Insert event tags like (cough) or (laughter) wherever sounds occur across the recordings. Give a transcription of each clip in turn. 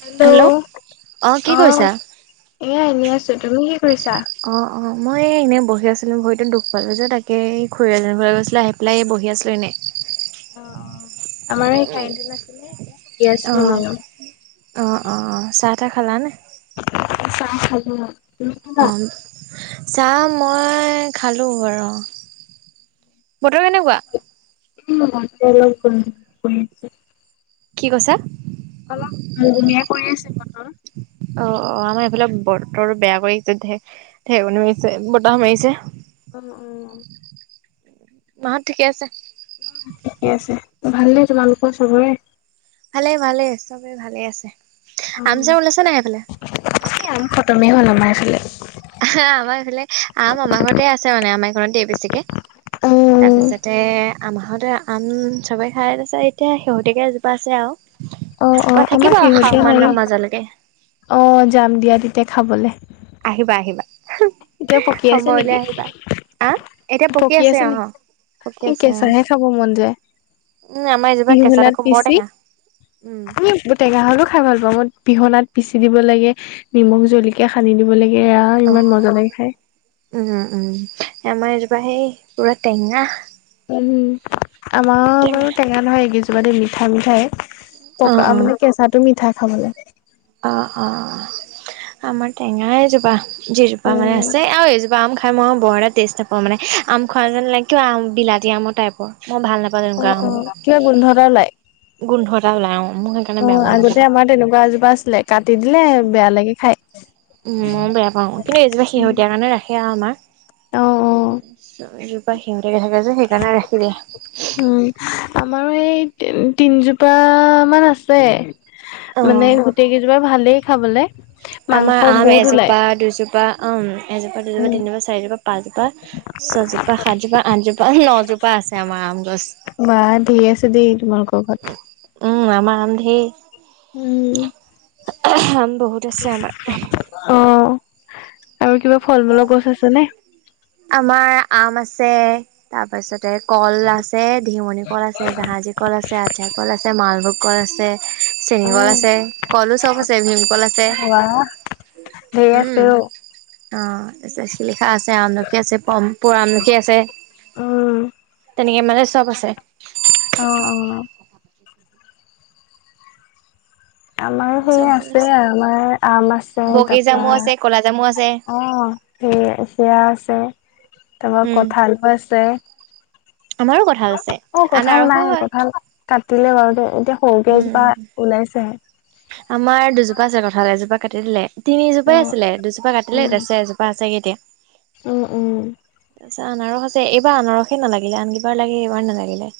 Hello কি অ কৰিছা? এয়া এনে আছো তুমি কৰিছা? অ অ মই ম এনে বহি আছিলো ভৰিতো দুখ পালো যে তাকে (unintelligible) গৈছিলো আহি পেলাই এই বহি আছিলো এনে অ অ আমাৰ এই কাৰেন্তটো অ নাছিলে এনে অ আছিলো অ মইয়ো চাহ খালা নে চাহ খলো অ তুমি খালা চাম মই খালোঁ বাৰু বতৰ কেনেকুৱা (unintelligible) কি কৈছা হা অ অ আমাৰ এইফালে বতৰো বেয়া কৰি আছে ঢেকনি মাৰিছে বতাহ মাৰিছে অ অ মাহঁত ঠিকে আছে ঠিকে আছে ভাল নে তোমালোকৰ চবৰে ভালে ভালে চবে ভালে আছে আম আচাৰ ওলাইছে নাই সেইফালে এই আম খতমেই হ'ল আমাৰ এফালে আমাৰ এইফালে আম আমাৰ ঘৰতে আছে মানে আমাৰ এইকণতে বেছিকে অ আমা ঘৰতে আম চবে খাই আছে এতিয়া শেহতীয়াকে এজোপা আছে আও অ অ আমাৰ শেহতীয়া নায়েই মাজলৈকে অ যাম দিয়া তেতিয়া খাবলে আহিবা আহিবা এতিয়া পকী আছে সময় নেকি উলিয়াই আহিবা। আহ এতিয়া পকি আছে অ পকি নেকি আছে অ কেঁচাহে খাব মন যায় উম আমাৰ এজোপা কেঁচাত পিহুনাত আকৌ বৰ পিচি টেঙা উম আমটো টেঙা হলো খাই ভাল পাওঁ মই পিহনাত পিচি দিব লাগে নিমখ জলকীয়া সানি দিব লাগে এয়া অ ইমান মজা লাগে খাই উম উ উম আমাৰ এই তাই পুৰা টেঙা উম আমাৰ বাৰু টেঙা নহয় এইকেইজোপা দি মিঠা মিঠায়ে অ পকা অ মানে কেঁচাটো মিঠা খাবলৈ অ অ আমাৰ টেঙা এইজোপা যিজোপা মানে উম আছে আৰু এইজোপা আম খাই মই বৰ এটা টেষ্ট নাপাওঁ মানে আম খোৱা যেন লাগে কিয় আম বিলাতী আমৰ টাইপৰ মই ভাল নাপাওঁ অ তেনেকুৱা আমবোৰ কিবা গোন্ধ এটা ওলাই অ গোন্ধ এটা ওলাই অ মোৰ সেইকাৰণে বেয়া পাওঁ আগতে আমজোপা আমাৰ তেনেকুৱা এজোপা আছিলে কাটি দিলে বেয়া লাগে খাই উম বেয়া পাওঁ কিন্তু এজোপা শেহতীয়া কাৰণে ৰাখে আৰু আমাৰ অ অ এইজোপা শেহতিয়াকে থাকে যে সেইকাৰণে ৰাখি দিয়ে আমাৰ এই তিনিজোপা মান আছে অ মানে গোটেই কেইজোপা ভালেই খাবলে মাংস আমাৰ আম বহুত ওলাই এজোপা দুজোপা অম এজোপা, দুজোপা, উম তিনিজোপা, চাৰিজোপা, পাঁচজোপা, ছজোপা, সাতজোপা, আঠজোপা, নজোপা আছে আমাৰ আম গছ অ ধেৰ আছে দেই ব ভাল উম আমাৰ আম ধেই আম বহুত আছে আমাৰ অ আৰু কিবা ফল মূলৰ গছ আছে নে? আমাৰ আম আছে তাৰপাছত ত কল আছে দিমণি কল আছে জাহাজী কল আছে আঠিয়া কল আছে মালভোগ কল আছে চেনী কল উম আছে কলো চব আছে ভীমকল আছে ধেই উম। আছে অ অ তই চাইছিলি। আছে আমলখি আছে প পৰ আমলখি আছে তেনেকে এ মানে চব আছে অ অ আমাৰ সেই আছে আমাৰ আম আছে তাৰপা বগীজামু আছে, ক'লা জামু আছে, অ সেই সয়া আছে তাৰপৰা উম, কঠাল আছে। আমাৰো কঁঠাল আছে, অ কঠাল আনাৰসো নাই হয়, কঠাল কাটিলে বাৰু তে এতিয়া সৰুকে উম। এজোপা ওলাইছেহে আমাৰ দুজোপা আছে কঠাল এজোপা কাটি দিলে তিনিজোপাই উম আছিলে দুজোপা কাটিলে তাৰপিছত এজোপা আছে এতিয়া। উ উ তাৰপিছত আনাৰস আছে এইবাৰ আনাৰসে নালাগিলে আন কিবাৰ লাগে এইবাৰ নালাগিলে,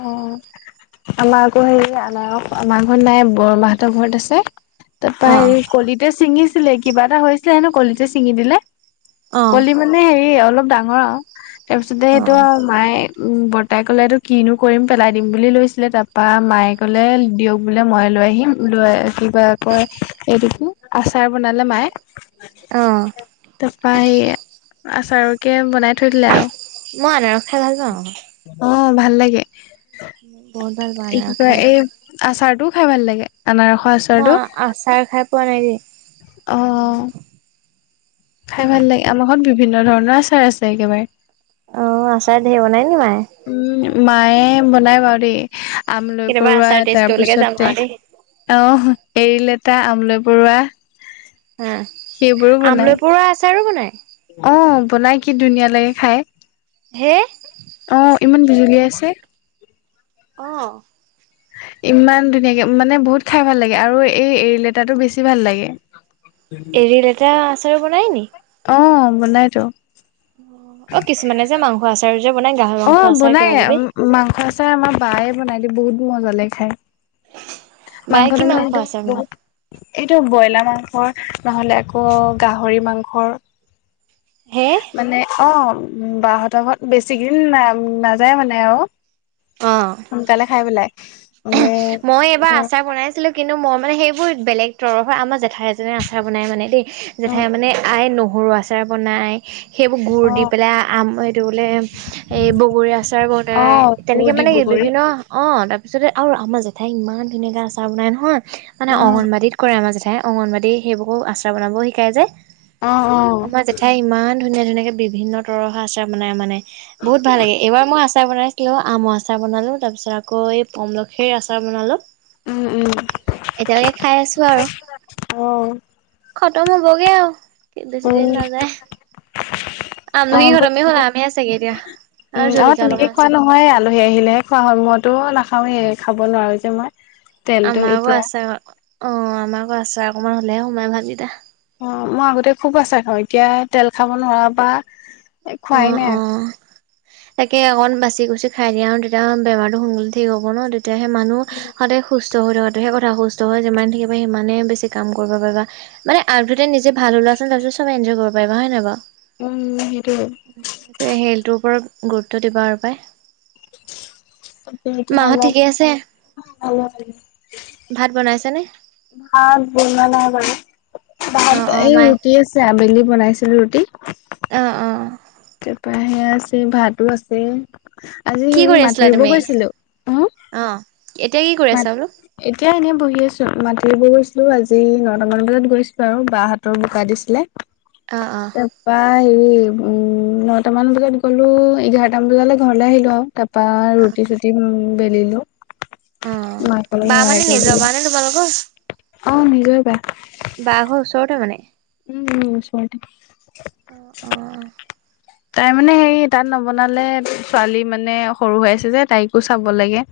অ আমাৰ আকৌ হেৰি আাৰ আমাৰ ঘৰত নাই বৰমাহঁতৰ ঘৰত আছে তাৰপা অ হেৰি কলিতে ছিঙিছিলে কিবা এটা হৈছিলে হেনো কলিতে ছিঙি দিলে, অ কলি মানে হেৰি অলপ ডাঙৰ আৰু তাৰপিছতে অ সেইটো আৰু মায়ে উম বটা কলা ৰ কিনো কৰিম পেলাই দিম বুলি লৈছিলে তাৰপা মায়ে ক'লে দিয়ক বোলে মই লৈ আহিম লৈ আহি কয় এই দুখো আছে আচাৰ বনালে মাই, অ তাৰ পৰা এ আচাৰ কে বনাই থৈ দিলে আৰু মই আনাৰস খায় ভাল পাওঁ। অ ভাল লাগে, বহুত ভাল পাওঁ কি আনাৰস কয় খাই এই আচাৰটোও খাই ভাল লাগে আনাৰসৰ ন আচাৰটো আচাৰ খাই পোৱা নাই অ দ খাই ভাল লাগে আমাৰ ঘৰত বিভিন্ন ধৰণৰ আচাৰ আছে একেবাৰে অ আচাৰ ধেৰ বনাই নি মায়ে? উম মায়ে বনাই বাৰ দেই আম লৈ কেতিয়াবা পৰুৱা আচাৰ টেষ্ট কৰিবলৈকে যাম তাৰপিছতে আৰু দেই আহ এৰী লেটা আমলৈ পৰুৱা, হা সেইবোৰো বনাই আমলৈ পৰুৱা আচাৰ ও বনাই। অ বনাই কি ধুনীয়া লাগে খাই। হে আহ ইমান বিজুলী আছে অ ইমান ধুনীয়াকে মানে বহুত খাই ভাল লাগে আৰু এই এৰী লেতাটো বেছি ভাল লাগে। এৰি লেতাৰ‌ও আচাৰ বনাই নি‌? অ বনাই টো অ কিছুমানে যে মাংস আচাৰ যে বনাই গাহৰি অ মাংস কিবা বনায় কিবি মাংস আছোই আমাৰ বায়ে বনাই দি বহুত মজালে খাই মাংস বায়ে কি তটো আচাৰ বনাই এইটো ব্ৰইলাৰ মাংস নহলে আকৌ গাহৰি মাংসৰ হে মানে অ বাহতৰ ঘৰত বেছি, না নাযায় মানে আৰু অ সোনকালে খাই পেলাই। মানে মই এবাৰ ধৰ আচাৰ বনাইছিলো কি কিন্তু মই মানে সেইবোৰ বেলেগ তৰফৰ আমাৰ জেঠাই এজনে আচাৰ বনাই মানে দেই উম জেঠাই মানে আই নহ গৰু আচাৰ বনায়। সেইবোৰ গুুৰ অ দি পেলাই আম এইটো বোলে এই বগৰী আচাৰ অ বনাই দূৰ তেনেকে মানে। নেকি ডিব্ৰুগড়ি বিভিন্ন অ ত তাৰিছতে আৰু আমাৰ জেঠাই ইমান ধুনীয়াকে আচাৰ বনাই নহয় মানে উম অংগবাদীত কৰে আমাৰ জেঠাই। অংগনবাদী সেইবোৰকো আশ্ৰাৰ বনাবও শিকাই যায়। অ অ ধুনীয়া ধুনাকে বিভিন্ন তৰৰ আছে মানে মানে বহুত ভাল লাগে এইবাৰ মই আচাৰ আচাৰ বনাইছিলো আম আচাৰ বনালো তাৰপিছত আকৌ এই পমলখিৰ আচাৰ বনালো। উম উম এতিয়ালৈকে খাই আছো আৰু। অ খতম হ'বগে আৰু উম বেছিদিন নাযায়। আম অ ন সি বৌ ঘৰমে তেনেকে হ'ল আমহে চাগে এতিয়া। উম আৰু জলকীয়া তেনেকে অলপমান খোৱা আছে নহয় আলহী আহিলেহে খোৱা হয় মইতো নাখাওৱেই খাব নোৱাৰো যে মই। তেলটো আমাৰো এতিয়া আছে অ আমাৰো আছে অকমান হলেহে সোমাই ভাট দতা। অ মই আগতে খুব আচা খাওঁ এতিয়া তেল খাব নোৱাৰা পা। এই অ খুৱাই নাই অ আৰু। তাকে অকণ বাচি গুচি খাই দিয়া আৰু তেতিয়া বেমাৰতো সোনকালে ঠিক হ'ব ন। তেতিয়াহে মানুহ সদায় সুস্থ থ সেই সুস্থ যিমান থাকিবা সিমান বেছি কাম কৰিব পাৰিবা, আগতে নিজে ভাল হৈ তাৰ পাছত সব নিজে এনজয় কৰিব পাৰা হয় নাই বাৰু। উম সেই সেইটোৰ ওপৰত গুৰুত্ব দিবা আৰু পাই। তয়া মাহঁত ঠিকে আছে অলপ ভে ভাত বনাইছে নে। ভাত বনোৱা নাই বাৰু অ ভাত অ এই মায়ে ৰুটি আছে আবেলি। বনাইছিলো ৰুটি। অ অ। তাৰপা সেয়া আছে ভাতো আছে। আজি কি হে কৰি আছিলা মাটি ৰুব তুমি গৈছিলোঁ হো। অ এতিয়া কি কৰি আছা বোলো। এনেই বহি আছো মাতি গৈছিলোঁ আজি নটামান বজাত গৈছিলোঁ আৰু বাহতৰ বোকা দিছিলে। অ অ তাপা আহি। উম নটামান বজাত গ'লো এঘাৰটামান বজালৈ ঘৰলে আহিলোঁ আৰু তা। তপা অ ৰুটি চৰুটি বেলিলো অ মাকঅলপ বা সহায় মানে নিজৰ বা কৰিলোঁ। নে তোমালোকৰ অ নিজৰ বা। বা ঘৰ ওচৰতে মানে উম ওচৰতে। অঁ অঁ তাই মানে হেৰি তাত নবনালে ছোৱালী মানে সৰু হৈ আছে যে তাইকো চাব লাগে।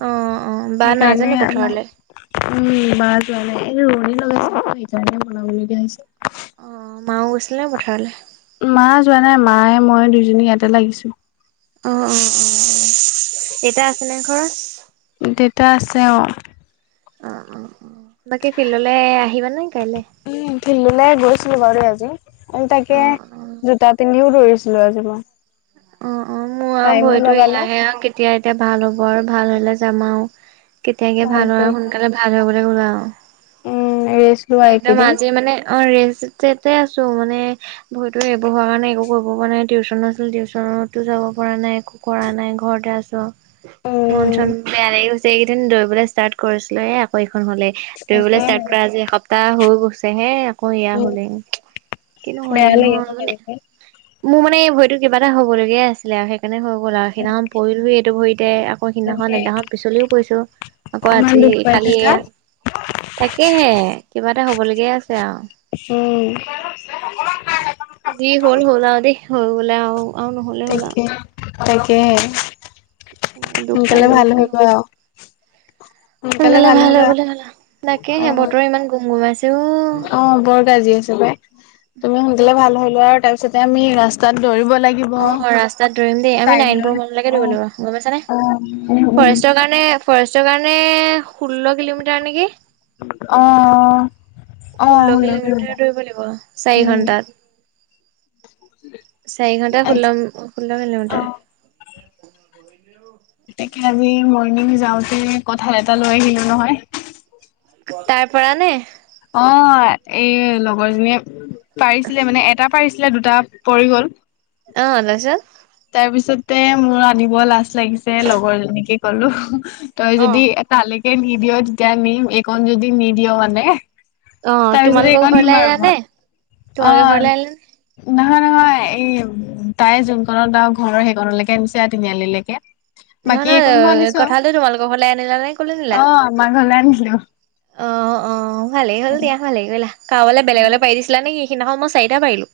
অ। অ বা সেইকাৰণে নাইজানি পথাৰলৈ আমাৰ উম। মাহ যোৱা নাই এনে ৰণী লগাইছে সেইণে বনাবল দিয়া হৈছে। অ মাও গৈছিল নে পথাৰলে। মা যোৱা নাই মায়ে মই দুইজনী ইয়াতে লাগিছো। অ অ অ দেউতা আছেনে ঘৰত। দেউতা আছে অ অ অ বাকী ফিল্ডলৈ আহিবা নাই কাইলে। ছিলো বাৰু দেই আজি তাকে অ জোতা পিন্ধিও ধৰিছিলো আজি মই। অ অ মোৰ আৰু টাইমো ভৰিতো লগালো এয়াহে আৰু কেতিয়া এতিয়া ভাল হ'ব আৰু ভাল হলে যাম আৰু। কেতিয়াকে ভাল হয় ভালকৈ। আৰু সোনকালে ভাল হয় বুলি ক'ল উম ৰেষ্ট লোৱা আৰু। একদম এইকেইদিন আজি মানে অ ৰেজ। টেটে আছো মানে ভৰিতো এইবোৰ হোৱাৰ কাৰণে একো কৰিব পৰা নাই টিউচন ন আছিল টিউচন গা‍ঁৱতো যাব পৰা নাই। একো কৰা নাই। ঘৰতে আছোঁ। উম মন-চন বেয়া লাগি গৈ ছে। এইকেইদিন দৌৰিবলৈ ষ্টাৰ্ত কৰিছিলোঁহে আকৌ হ'লে। তাকে দৌৰিবলৈ ষ্টাৰ্ত কৰা আজি এসপ্তাহ হৈ গৈছে হে। আকৌ এয়া হ'লেই। কিনো হৈ বেয়া থাকে লাগে নহয়, মানে- তেনেকে মোৰ মানে এই ভৰিটো কিবা এটা হব লগীয়াই আছিলে আৰু। সেইকাৰণে হ 'ল আৰু। সিদিনাখন পৰিলোৱেই এইটো ভৰিতে। আকৌ সিদিনাখন- এদিনাখন পিছলিও পৰিছোঁ। আকৌ ইমান আজি দুখ পাই কালি এয়া থাকা। তাকেহে কিবা এটা হবলগীয়া আছে আৰু। উম যি হ'ল হ'ল আৰু দেই। হৈ গ'লে আৰু। আৰু নহ'লে হ'ল আৰু। তাকেহে। এনেকে দুখ পাই সোনকালে হ'লে ভাল কি হ'ব আও। সোনকালে ভাল হৈ গলে হ'ল আও। অ তাকেহে, বতৰ ইমান গুম গুমাইছ অ' বৰ গাজি আছে পাই। তুমি সোনকালে ভাল হৈ লোৱা আৰু তাৰ পিছতে আমি ৰাস্তাত দৌৰিব লাগিব অ' ৰাস্তাত দৌৰিম দেই? আমি টাইম নাইন লৈ পুৰ মানলৈকে অ দৌৰিব লাগিব, গম পাইছা নে? অ উম উম ফৰেষ্টৰ কাৰণে ণে ফৰেষ্টৰ কাৰণে ষোল্ল কিলোমিটাৰ নেকি? অ অ ষোল্ল হুলস্থুল কিলোমিটাৰ দৌৰিব লাগিব, চাৰি উম ঘন্টাত। চাৰি ঘন্টা ষোল্ল- ষোল্ল অ কিলোমিটাৰ। তাকে আজি মৰ্ণিং যাওঁতে কঁঠাল এটা লৈ আহিলোঁ, নহয়? তাৰ পৰা নে? অ' এই লগৰজনীয়ে পাৰিছিলে মানে। এটা পাৰিছিল, দুটা পৰি গ'ল। অ' তাৰপিছত? তে মোৰ আনিব লাজ লাগিছে। লগৰজনীকে ক'লো, তই অ যদি এ তালে কে নিদিয় তেতিয়া নিম, এইকণ যদি নিদিয় মানে অ' তাৰ পিছতে তোমালোকৰ এইকণ নিম ঘৰলে আৰু মই আনে? অ তোমালোকৰ ঘৰলে আনিলানে? নহয় - নহয়। এই তাই যোনখনত আও ঘৰৰ সেইকণলৈকে আনিছে, তিনিআলি লেকে। নহয় - নহয়, কঠালটো তোমালোকৰ ঘৰলে আনিলা নে কলৈ নিলে? অ আমাৰ ঘৰলে আনিলো অ' - অ', ভালেই হ'ল দিয়া। ভালেই কৰিলা। কাৰোবালে বেলেগলৈ পাৰি দিছিলা নেকি? সিদিনাখন মই চাৰিটা পাৰিলোঁ।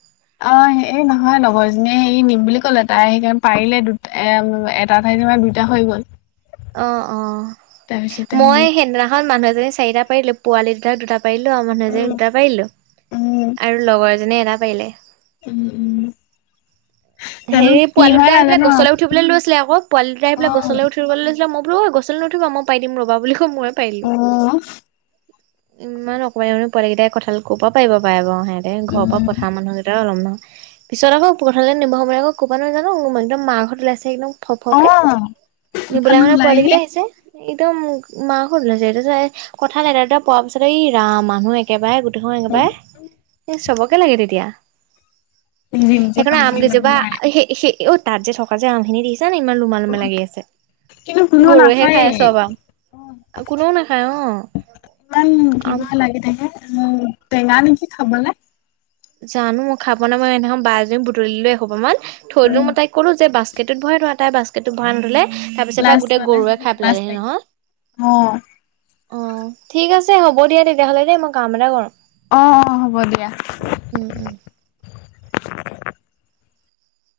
অ', সেই নহয়। লগৰ এজনীয়ে হেৰি নিম বুলি ক'লে। তাই সেইকাৰণ পাৰিলে দুটা এ- এটা ঠাইত (unintelligible) দুটা হৈ গ'ল। অ' - অ'। তাৰপিছতে হেৰি মই সেইদিনাখন মানুহ এজনী চাৰিটা পাৰিলোঁ। পোৱালি দুটাক দুটা পাৰিলোঁ আৰু উম মানুহজনীক দুটা পাৰিলো‍ঁ। উম আৰু লগৰ এজনীয়ে এটা পাৰিলে। উম - উম। জানো হেৰি কি পোৱালি হয় দুটাই আহি পেলাই নাজানো আৰু গছলৈ উঠিবলৈ লৈছিল আকৌ। পোৱালি দুটাই আহি অ', পেলাই গছলৈ উঠিবলৈ লৈছিলে। মই বোলো ৰ', গছলৈ নুঠিবা। মই পাৰি দিম, ৰ'বা বুলি কৈ ময়ে অ', পাৰিলোঁ। উম, ইমান অকনমানি মানে পোৱালী কেইটাই কঠাল ক'ব পাৰিব পাৰে বাৰু হে? ঘৰৰ পৰা পথাৰ মানুহ কেইটা ওলম না? পিছত আকৌ পথাৰলে নিব মই আকৌ ক'ৰপা নেজানো, মোৰ ম- একদম আ মাৰ ঘৰত ওলাইছে ফৌ-ফৌকে। অ', নিবলে দোকানো আমাৰ পোৱালি ওলাইহে কেইটা আহিছে। একদম মাহত ওলাইছে। সেইটোটোৱে কথা নাই ৰে এটা পোৱাৰ পিছত এই ৰাম, মানুহ একেবাৰে গোট হৈ একেবাই, এই লাগে তেতিয়া। জিম যে পাই যায় ন বা সে- সে অ' তাত যে থকা যে আমখিনি দেখি জান ইমান লোমা-লোমে লাগি আছে। কিন্তু কোনেও গৰুৱেহে খায় নাখায়েই। চব আও। কোনেও নাখায় অ'। আম অ' টেঙা নেকি খাবনে? জানোঁ, মই খাই পোৱা নাই। মই সেইদিনা বা এজনীয়ে বুটলিলে এসোপামান থৈ দিলোঁ। উম। মই তাই ক'লো যে বাস্কেটত ভৰাই থোৱা। তাই বাস্কেটোত ভৰাই নথলে তাৰ পিছত পুৰা লাজ গোটেই পালে গৰুৱে খাই লাজ পেলালেহি লাগিল নহয়। অ', ‌ অ' ঠিক আছ ছে হ'ব দিয়া, তেতিয়াহ'লে দেই। মই কাম এটা কৰোঁ। অ' - অ', হ'ব দিয়া। উম উম উম।